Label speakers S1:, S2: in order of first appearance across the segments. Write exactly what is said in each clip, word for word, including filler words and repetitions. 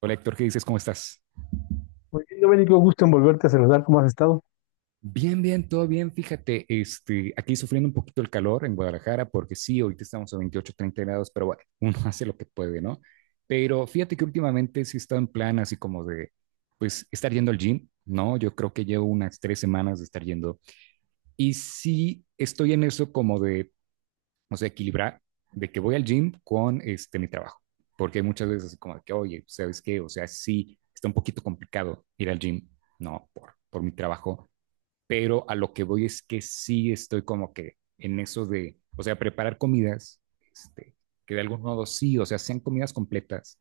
S1: Hola Héctor, ¿qué dices? ¿Cómo estás?
S2: Muy bien, Domenico, gusto en volverte a saludar. ¿Cómo has estado?
S1: Bien, bien, todo bien. Fíjate, este, aquí sufriendo un poquito el calor en Guadalajara, porque sí, ahorita estamos a veintiocho, treinta grados, pero bueno, uno hace lo que puede, ¿no? Pero fíjate que últimamente sí he estado en plan así como de, pues, estar yendo al gym, ¿no? Yo creo que llevo unas tres semanas de estar yendo. Y sí estoy en eso como de, o sea, equilibrar, de que voy al gym con, este, mi trabajo. Porque hay muchas veces así como de que, oye, ¿sabes qué? O sea, sí, está un poquito complicado ir al gym, ¿no? Por, por mi trabajo, pero a lo que voy es que sí estoy como que en eso de, o sea, preparar comidas, este, que de algún modo sí, o sea, sean comidas completas,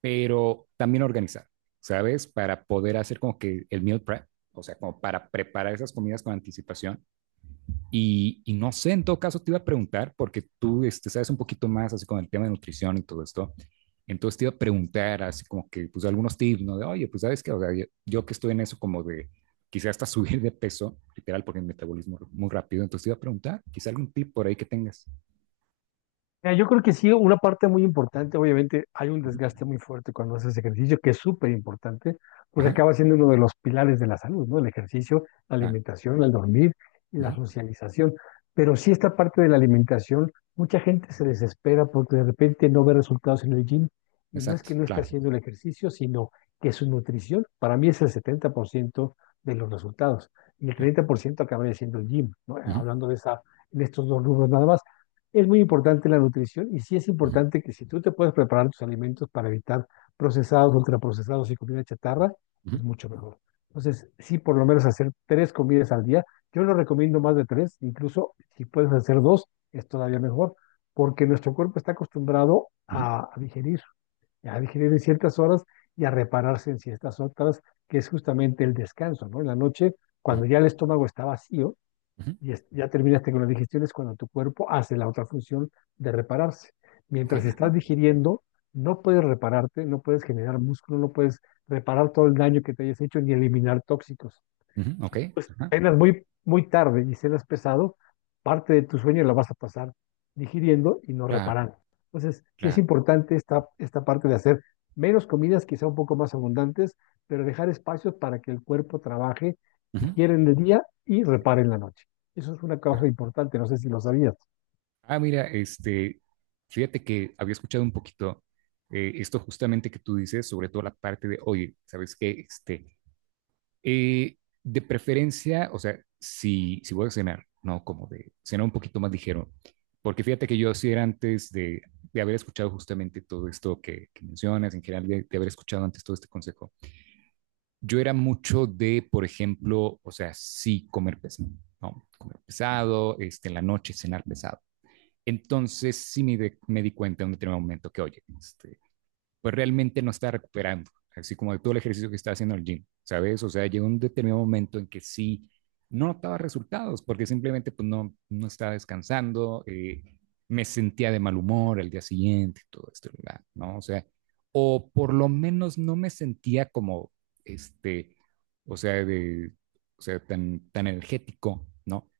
S1: pero también organizar, ¿sabes? Para poder hacer como que el meal prep, o sea, como para preparar esas comidas con anticipación y, y, no sé, en todo caso te iba a preguntar, porque tú este, sabes un poquito más así con el tema de nutrición y todo esto. Entonces te iba a preguntar así como que, pues algunos tips, ¿no? De, oye, pues sabes que, o sea, yo, yo, que estoy en eso como de, quizás hasta subir de peso, literal, porque el metabolismo es muy rápido. Entonces te iba a preguntar, quizá algún tip por ahí que tengas.
S2: Mira, yo creo que sí, una parte muy importante, obviamente hay un desgaste muy fuerte cuando haces ejercicio, que es súper importante, porque
S1: Ajá,
S2: acaba siendo uno de los pilares de la salud, ¿no? El ejercicio, la
S1: claro.
S2: alimentación, el dormir y
S1: Ajá,
S2: la socialización. Pero sí esta parte de la alimentación, mucha gente se desespera porque de repente no ve resultados en el gym y no es
S1: exacto,
S2: que no esté
S1: claro,
S2: haciendo el ejercicio, sino que su nutrición, para mí es el setenta por ciento de los resultados y el
S1: claro.
S2: treinta por ciento acabaría siendo el gym, ¿no?
S1: Ajá,
S2: Hablando de esa, en estos dos rubros nada más. Es muy importante la nutrición y sí es
S1: ajá,
S2: importante que si tú te puedes preparar tus alimentos para evitar procesados, ultraprocesados y comida chatarra, es mucho mejor. Entonces, sí, por lo menos hacer tres comidas al día. Yo no recomiendo más de tres, incluso si puedes hacer dos, es todavía mejor, porque nuestro cuerpo está acostumbrado a, a digerir, a digerir en ciertas horas y a repararse en ciertas otras, que es justamente el descanso, ¿no? En la noche, cuando ya el estómago está vacío, y es- ya terminaste con la digestión, es cuando tu cuerpo hace la otra función de repararse.
S1: ok,
S2: Mientras estás digiriendo, no puedes repararte, no puedes generar músculo, no puedes reparar todo el daño que te hayas hecho ni eliminar tóxicos.
S1: ujú, ok,
S2: Si tú
S1: ajá,
S2: cenas muy, muy tarde y cenas pesado, parte de tu sueño la vas a pasar digiriendo y no
S1: claro,
S2: reparando. Entonces, sí es
S1: claro.
S2: importante esta, esta parte de hacer menos comidas, quizá un poco más abundantes, pero dejar espacios para que el cuerpo trabaje,
S1: Ujú, ajá.
S2: digiere en el día y repare en la noche. Eso es una causa importante, no sé si lo sabías.
S1: Ah, mira, este, fíjate que había escuchado un poquito eh, esto justamente que tú dices, sobre todo la parte de, oye, ¿sabes qué? Este, eh, de preferencia, o sea, si, si voy a cenar, ¿no? Como de cenar un poquito más ligero, porque fíjate que yo sí era antes de, de haber escuchado justamente todo esto que, que mencionas, en general de, de haber escuchado antes todo este consejo, yo era mucho de, por ejemplo, o sea, sí comer pesado, ¿no? Comer pesado, este, en la noche cenar pesado. Entonces sí me, de- me di cuenta en un determinado momento que, oye, este, pues realmente no estaba recuperando, así como de todo el ejercicio que estaba haciendo en el gym, ¿sabes? O sea, llegó un determinado momento en que sí no notaba resultados porque simplemente pues no, no estaba descansando, eh, me sentía de mal humor al día siguiente, todo esto, ¿verdad? ¿No? O sea, o por lo menos no me sentía como, este, o sea, de, o sea, tan, tan energético, ¿no?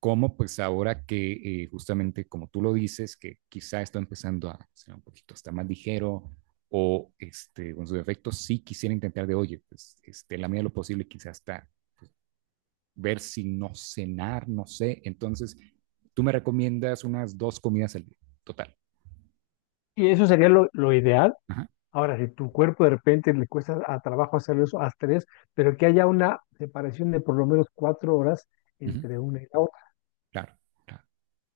S1: Como pues ahora que eh, justamente como tú lo dices, que quizá está empezando a ser un poquito hasta más ligero o este, con sus efectos, sí quisiera intentar de, oye, pues este, en la medida de lo posible quizás hasta ver si no cenar, no sé. Entonces, tú me recomiendas unas dos comidas al día, total.
S2: Y eso sería lo, lo ideal.
S1: Ajá,
S2: Ahora, si tu cuerpo de repente le cuesta a trabajo hacer eso, haz tres, pero que haya una separación de por lo menos cuatro horas
S1: ujú,
S2: entre una y la otra.
S1: claro, claro,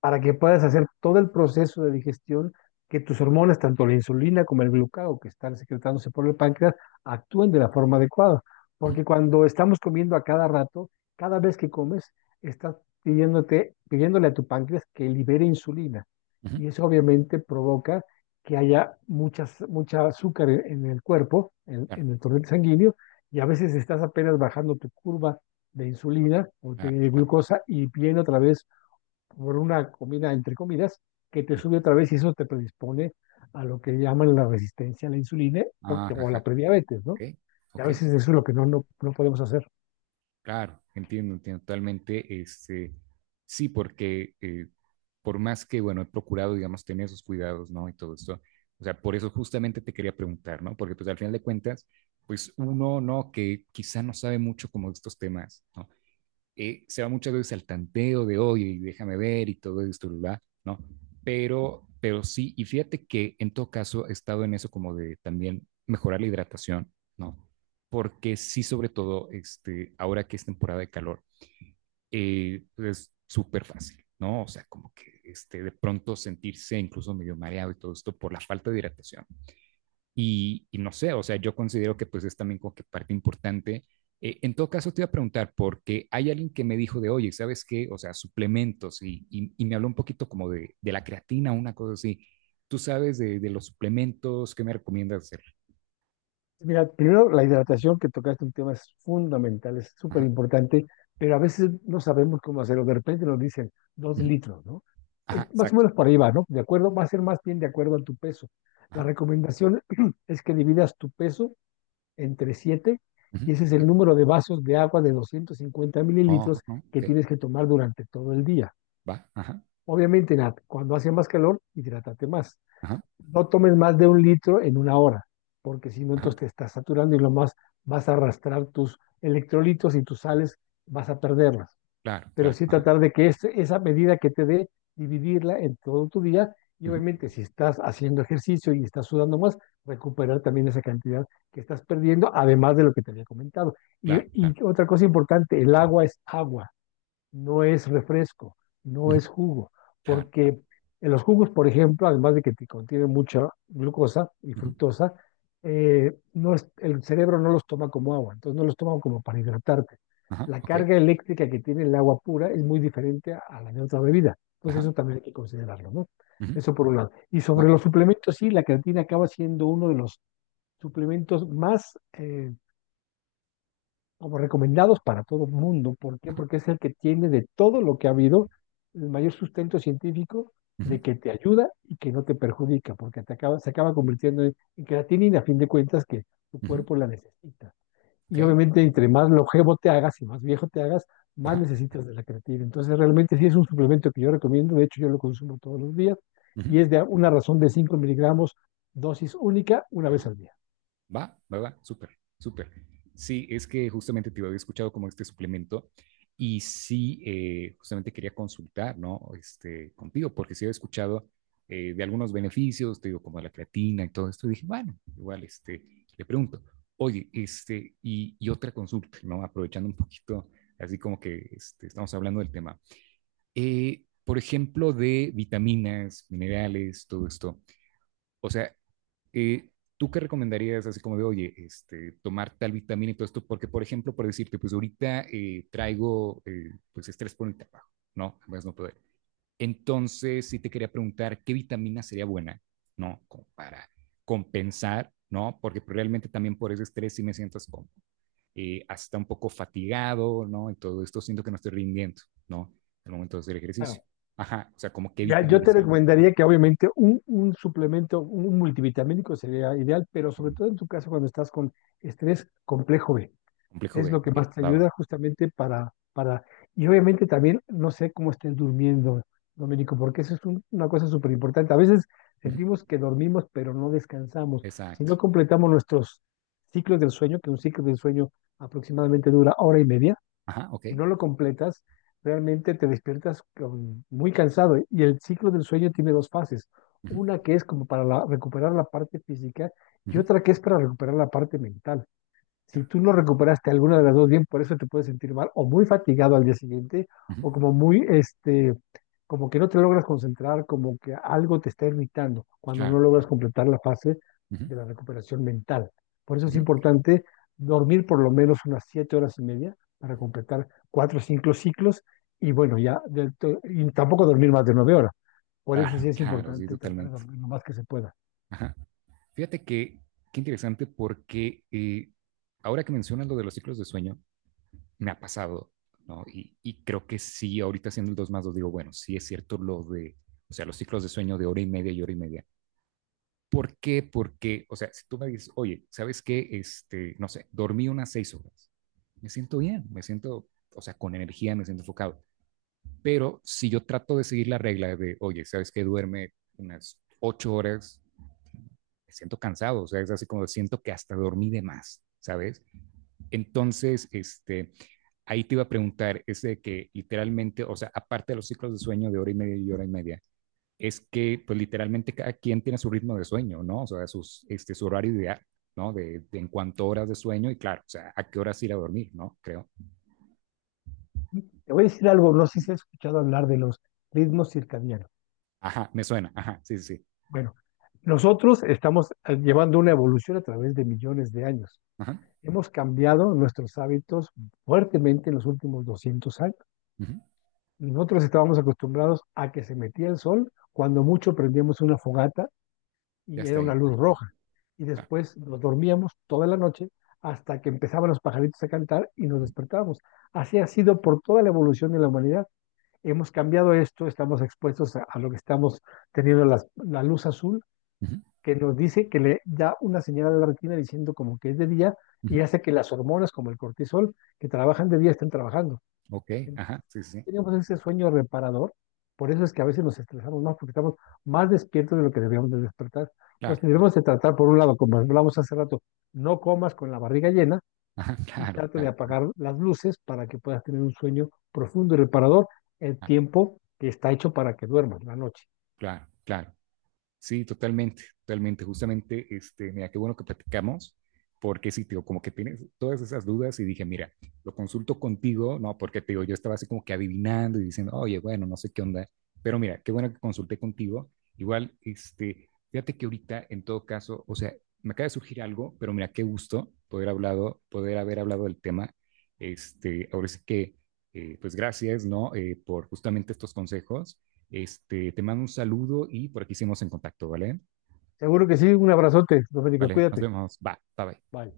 S2: Para que puedas hacer todo el proceso de digestión, que tus hormonas, tanto la insulina como el glucagón que están secretándose por el páncreas, actúen de la forma adecuada.
S1: ujú,
S2: Porque cuando estamos comiendo a cada rato, cada vez que comes, estás pidiéndote, pidiéndole a tu páncreas que libere insulina.
S1: ujú,
S2: Y eso obviamente provoca que haya muchas, mucha azúcar en, en el cuerpo, en,
S1: claro,
S2: en el torrente sanguíneo, y a veces estás apenas bajando tu curva de insulina o
S1: claro,
S2: de
S1: claro.
S2: glucosa y viene otra vez por una comida, entre comidas, que te
S1: Ujú.
S2: sube otra vez y eso te predispone a lo que llaman la resistencia a la insulina
S1: Ajá,
S2: porque, o a la
S1: ajá,
S2: prediabetes,
S1: ok,
S2: ¿no? Y a
S1: ok,
S2: veces eso es lo que no, no, no podemos hacer.
S1: claro, entiendo, entiendo totalmente. Este, sí, porque eh, por más que, bueno, he procurado, digamos, tener esos cuidados, ¿no? Y todo esto. O sea, por eso justamente te quería preguntar, ¿no? Porque pues al final de cuentas, pues uno, ¿no? Que quizá no sabe mucho como de estos temas, ¿no? Eh, se va muchas veces al tanteo de, oye, déjame ver y todo esto, ¿verdad? ¿No? Pero, pero sí, y fíjate que en todo caso he estado en eso como de también mejorar la hidratación, ¿no? Porque sí, sobre todo, este, ahora que es temporada de calor, eh, es súper fácil, ¿no? O sea, como que este, de pronto sentirse incluso medio mareado y todo esto por la falta de hidratación. Y, y no sé, o sea, yo considero que pues es también como que parte importante. Eh, en todo caso, te iba a preguntar, porque hay alguien que me dijo de, oye, ¿sabes qué? O sea, suplementos, y, y, y me habló un poquito como de, de la creatina, una cosa así. ¿Tú sabes de, de los suplementos? ¿Qué me recomiendas hacer?
S2: Mira, primero la hidratación que tocaste un tema es fundamental, es súper
S1: Ajá,
S2: importante, pero a veces no sabemos cómo hacerlo. De repente nos dicen dos
S1: ujú,
S2: litros, ¿no?
S1: ajá,
S2: Es más o
S1: exacto.
S2: menos por
S1: Claro,
S2: ahí va, ¿no? De acuerdo, va a ser más bien de acuerdo a tu peso. La
S1: ajá,
S2: recomendación es que dividas tu peso entre siete
S1: ujú,
S2: y ese es
S1: ok,
S2: el número de vasos de agua de doscientos cincuenta
S1: oh,
S2: mililitros
S1: no,
S2: que
S1: ok,
S2: tienes que tomar durante todo el día.
S1: va, ajá,
S2: Obviamente, Nat, cuando hace más calor, hidrátate más.
S1: ajá,
S2: No tomes más de un litro en una hora, porque si no, entonces
S1: ajá.
S2: te estás saturando y lo más vas a arrastrar tus electrolitos y tus sales, vas a perderlas,
S1: Claro,
S2: pero
S1: claro.
S2: sí
S1: Ajá.
S2: tratar de que es- esa medida que te dé, dividirla en todo tu día y
S1: Ujú,
S2: obviamente si estás haciendo ejercicio y estás sudando más, recuperar también esa cantidad que estás perdiendo, además de lo que te había comentado. Y,
S1: claro, claro.
S2: y otra cosa importante, el agua es agua, no es refresco, no
S1: Ujú,
S2: es jugo,
S1: claro, claro.
S2: porque en los jugos, por ejemplo, además de que te contienen mucha glucosa y
S1: Ujú,
S2: fructosa, eh, no es- el cerebro no los toma como agua, entonces no los toma como para hidratarte.
S1: ajá,
S2: La
S1: ok.
S2: carga eléctrica que tiene el agua pura es muy diferente a a la de otra bebida, entonces
S1: Ajá.
S2: eso también hay que considerarlo, ¿no?
S1: Ujú,
S2: Eso por un lado. Y
S1: va.
S2: sobre los suplementos, sí, la creatina acaba siendo uno de los suplementos más eh, como recomendados para todo el mundo. ¿Por qué?
S1: Ajá.
S2: Porque es el que tiene de todo lo que ha habido el mayor sustento científico
S1: Ujú,
S2: de que te ayuda y que no te perjudica, porque te acaba, se acaba convirtiendo en, en creatinina, a fin de cuentas, que tu
S1: ujú,
S2: cuerpo la necesita.
S1: ok.
S2: Y obviamente, entre más longevo te hagas y más viejo te hagas, más
S1: Ajá.
S2: necesitas de la creatina. Entonces, realmente sí es un suplemento que yo recomiendo, de hecho yo lo consumo todos los días,
S1: Ujú,
S2: y es de una razón de cinco miligramos, dosis única, una vez
S1: ajá,
S2: al día.
S1: va, va, va, súper, súper. Sí, es que justamente te había escuchado como este suplemento y sí, eh, justamente quería consultar, ¿no? Este, contigo, porque sí había escuchado eh, de algunos beneficios, te digo, como la creatina y todo esto, y dije, bueno, igual, este, le pregunto, oye, este, y, y otra consulta, ¿no? Aprovechando un poquito, así como que este, estamos hablando del tema. Eh, por ejemplo, de vitaminas, minerales, todo esto. O sea, eh, ¿tú qué recomendarías así como de, oye, este, tomar tal vitamina y todo esto? Porque, por ejemplo, por decirte, pues ahorita eh, traigo eh, pues estrés por el trabajo, ¿no? Además no poder. Entonces, sí te quería preguntar, ¿qué vitamina sería buena, ¿no? Como para compensar, ¿no? Porque pues, realmente también por ese estrés sí me siento así como eh, hasta un poco fatigado, ¿no? Y todo esto siento que no estoy rindiendo, ¿no? Al momento de hacer ejercicio.
S2: Claro.
S1: Ajá, o sea, como qué
S2: Ya, yo
S1: vitamina
S2: te
S1: sería buena. Ajá,
S2: recomendaría que obviamente un, un suplemento, un multivitamínico sería ideal, pero sobre todo en tu caso cuando estás con estrés, complejo B,
S1: complejo
S2: es
S1: B,
S2: lo que
S1: ok,
S2: más te
S1: va,
S2: ayuda
S1: va.
S2: justamente para, para, y obviamente también no sé cómo estés durmiendo, Domenico, porque eso es un- una cosa súper importante. A veces
S1: Ujú,
S2: sentimos que dormimos, pero no descansamos. Si
S1: exacto.
S2: no completamos nuestros ciclos del sueño, que un ciclo del sueño aproximadamente dura hora y media,
S1: Ajá, ok.
S2: si no lo completas, realmente te despiertas con- muy cansado, ¿eh? Y el ciclo del sueño tiene dos fases.
S1: Ujú,
S2: Una que es como para la- recuperar la parte física y
S1: ujú,
S2: otra que es para recuperar la parte mental. Si
S1: claro,
S2: tú no recuperaste alguna de las dos bien, por eso te puedes sentir mal o muy fatigado al día siguiente
S1: ujú,
S2: o como muy, este, como que no te logras concentrar, como que algo te está irritando cuando no
S1: claro,
S2: logras
S1: claro.
S2: completar la fase
S1: Ujú,
S2: de la recuperación mental. Por eso es
S1: ujú,
S2: importante dormir por lo menos unas siete horas y media para
S1: ujú,
S2: completar cuatro o cinco ciclos y bueno, ya, del to- y tampoco dormir más de nueve horas. Por eso sí
S1: claro,
S2: es
S1: claro, sí,
S2: importante tratar de
S1: totalmente.
S2: dormir lo más que se pueda.
S1: Ajá. Fíjate que, qué interesante porque eh, ahora que mencionas lo de los ciclos de sueño, me ha pasado, ¿no? Y, y creo que sí, ahorita haciendo el dos más dos digo, bueno, sí es cierto lo de, o sea, los ciclos de sueño de hora y media y hora y media. ¿Por qué? Porque, o sea, si tú me dices, oye, ¿sabes qué? Este, no sé, dormí unas seis horas. Me siento bien, me siento, o sea, con energía, me siento enfocado. Pero si yo trato de seguir la regla de, oye, ¿sabes que? Duerme unas ocho horas, me siento cansado, o sea, es así como siento que hasta dormí de más, ¿sabes? Entonces, este, ahí te iba a preguntar, es de que literalmente, o sea, aparte de los ciclos de sueño de hora y media y hora y media, es que, pues literalmente cada quien tiene su ritmo de sueño, ¿no? O sea, sus, este, su horario ideal, ¿no? De, de, en cuanto a horas de sueño y claro, o sea, a qué horas ir a dormir, ¿no? Creo.
S2: Te voy a decir algo, no sé si has escuchado hablar de los ritmos circadianos.
S1: Ajá, me suena, ajá, sí, sí, sí.
S2: Bueno, nosotros estamos eh, llevando una evolución a través de millones de años.
S1: Ajá,
S2: Hemos cambiado nuestros hábitos fuertemente en los últimos doscientos años.
S1: uh -huh.
S2: Nosotros estábamos acostumbrados a que se metía el sol, cuando mucho prendíamos una fogata
S1: Ya
S2: y era
S1: está
S2: una
S1: ahí.
S2: luz roja. Y
S1: Uh
S2: después nos dormíamos toda la noche hasta que empezaban los pajaritos a cantar y nos despertábamos. Así ha sido por toda la evolución de la humanidad. Hemos cambiado esto, estamos expuestos a, a lo que estamos teniendo las- la luz azul
S1: -huh.
S2: que nos dice, que le da una señal a la retina diciendo como que es de día
S1: Uh
S2: y
S1: -huh.
S2: hace que las hormonas como el cortisol que trabajan de día estén trabajando.
S1: Ok,
S2: Entonces,
S1: ajá, sí, sí,
S2: tenemos ese sueño reparador, por eso es que a veces nos estresamos más porque estamos más despiertos de lo que deberíamos de despertar. Entonces,
S1: claro, claro,
S2: debemos de tratar, por un lado, como hablamos hace rato, no comas con la barriga llena
S1: ajá,
S2: y
S1: claro,
S2: trate de
S1: claro,
S2: apagar las luces para que puedas tener un sueño profundo y reparador el
S1: ah,
S2: tiempo que está hecho para que duermas la noche.
S1: claro, claro. Sí, totalmente, totalmente. Justamente, este, mira, qué bueno que platicamos, porque sí, te digo, como que tienes todas esas dudas y dije, mira, lo consulto contigo, ¿no? Porque te digo, yo estaba así como que adivinando y diciendo, oye, bueno, no sé qué onda, pero mira, qué bueno que consulté contigo. Igual, este, fíjate que ahorita, en todo caso, o sea, me acaba de surgir algo, pero mira, qué gusto poder hablado, poder haber hablado del tema. Este, ahora sí que, eh, pues gracias, ¿no? Eh, por justamente estos consejos este, te mando un saludo y por aquí seguimos en contacto, ¿vale?
S2: Seguro que sí, un abrazote, Domenico,
S1: Vale, nos
S2: cuídate.
S1: vemos. Va, bye bye.
S2: Bye.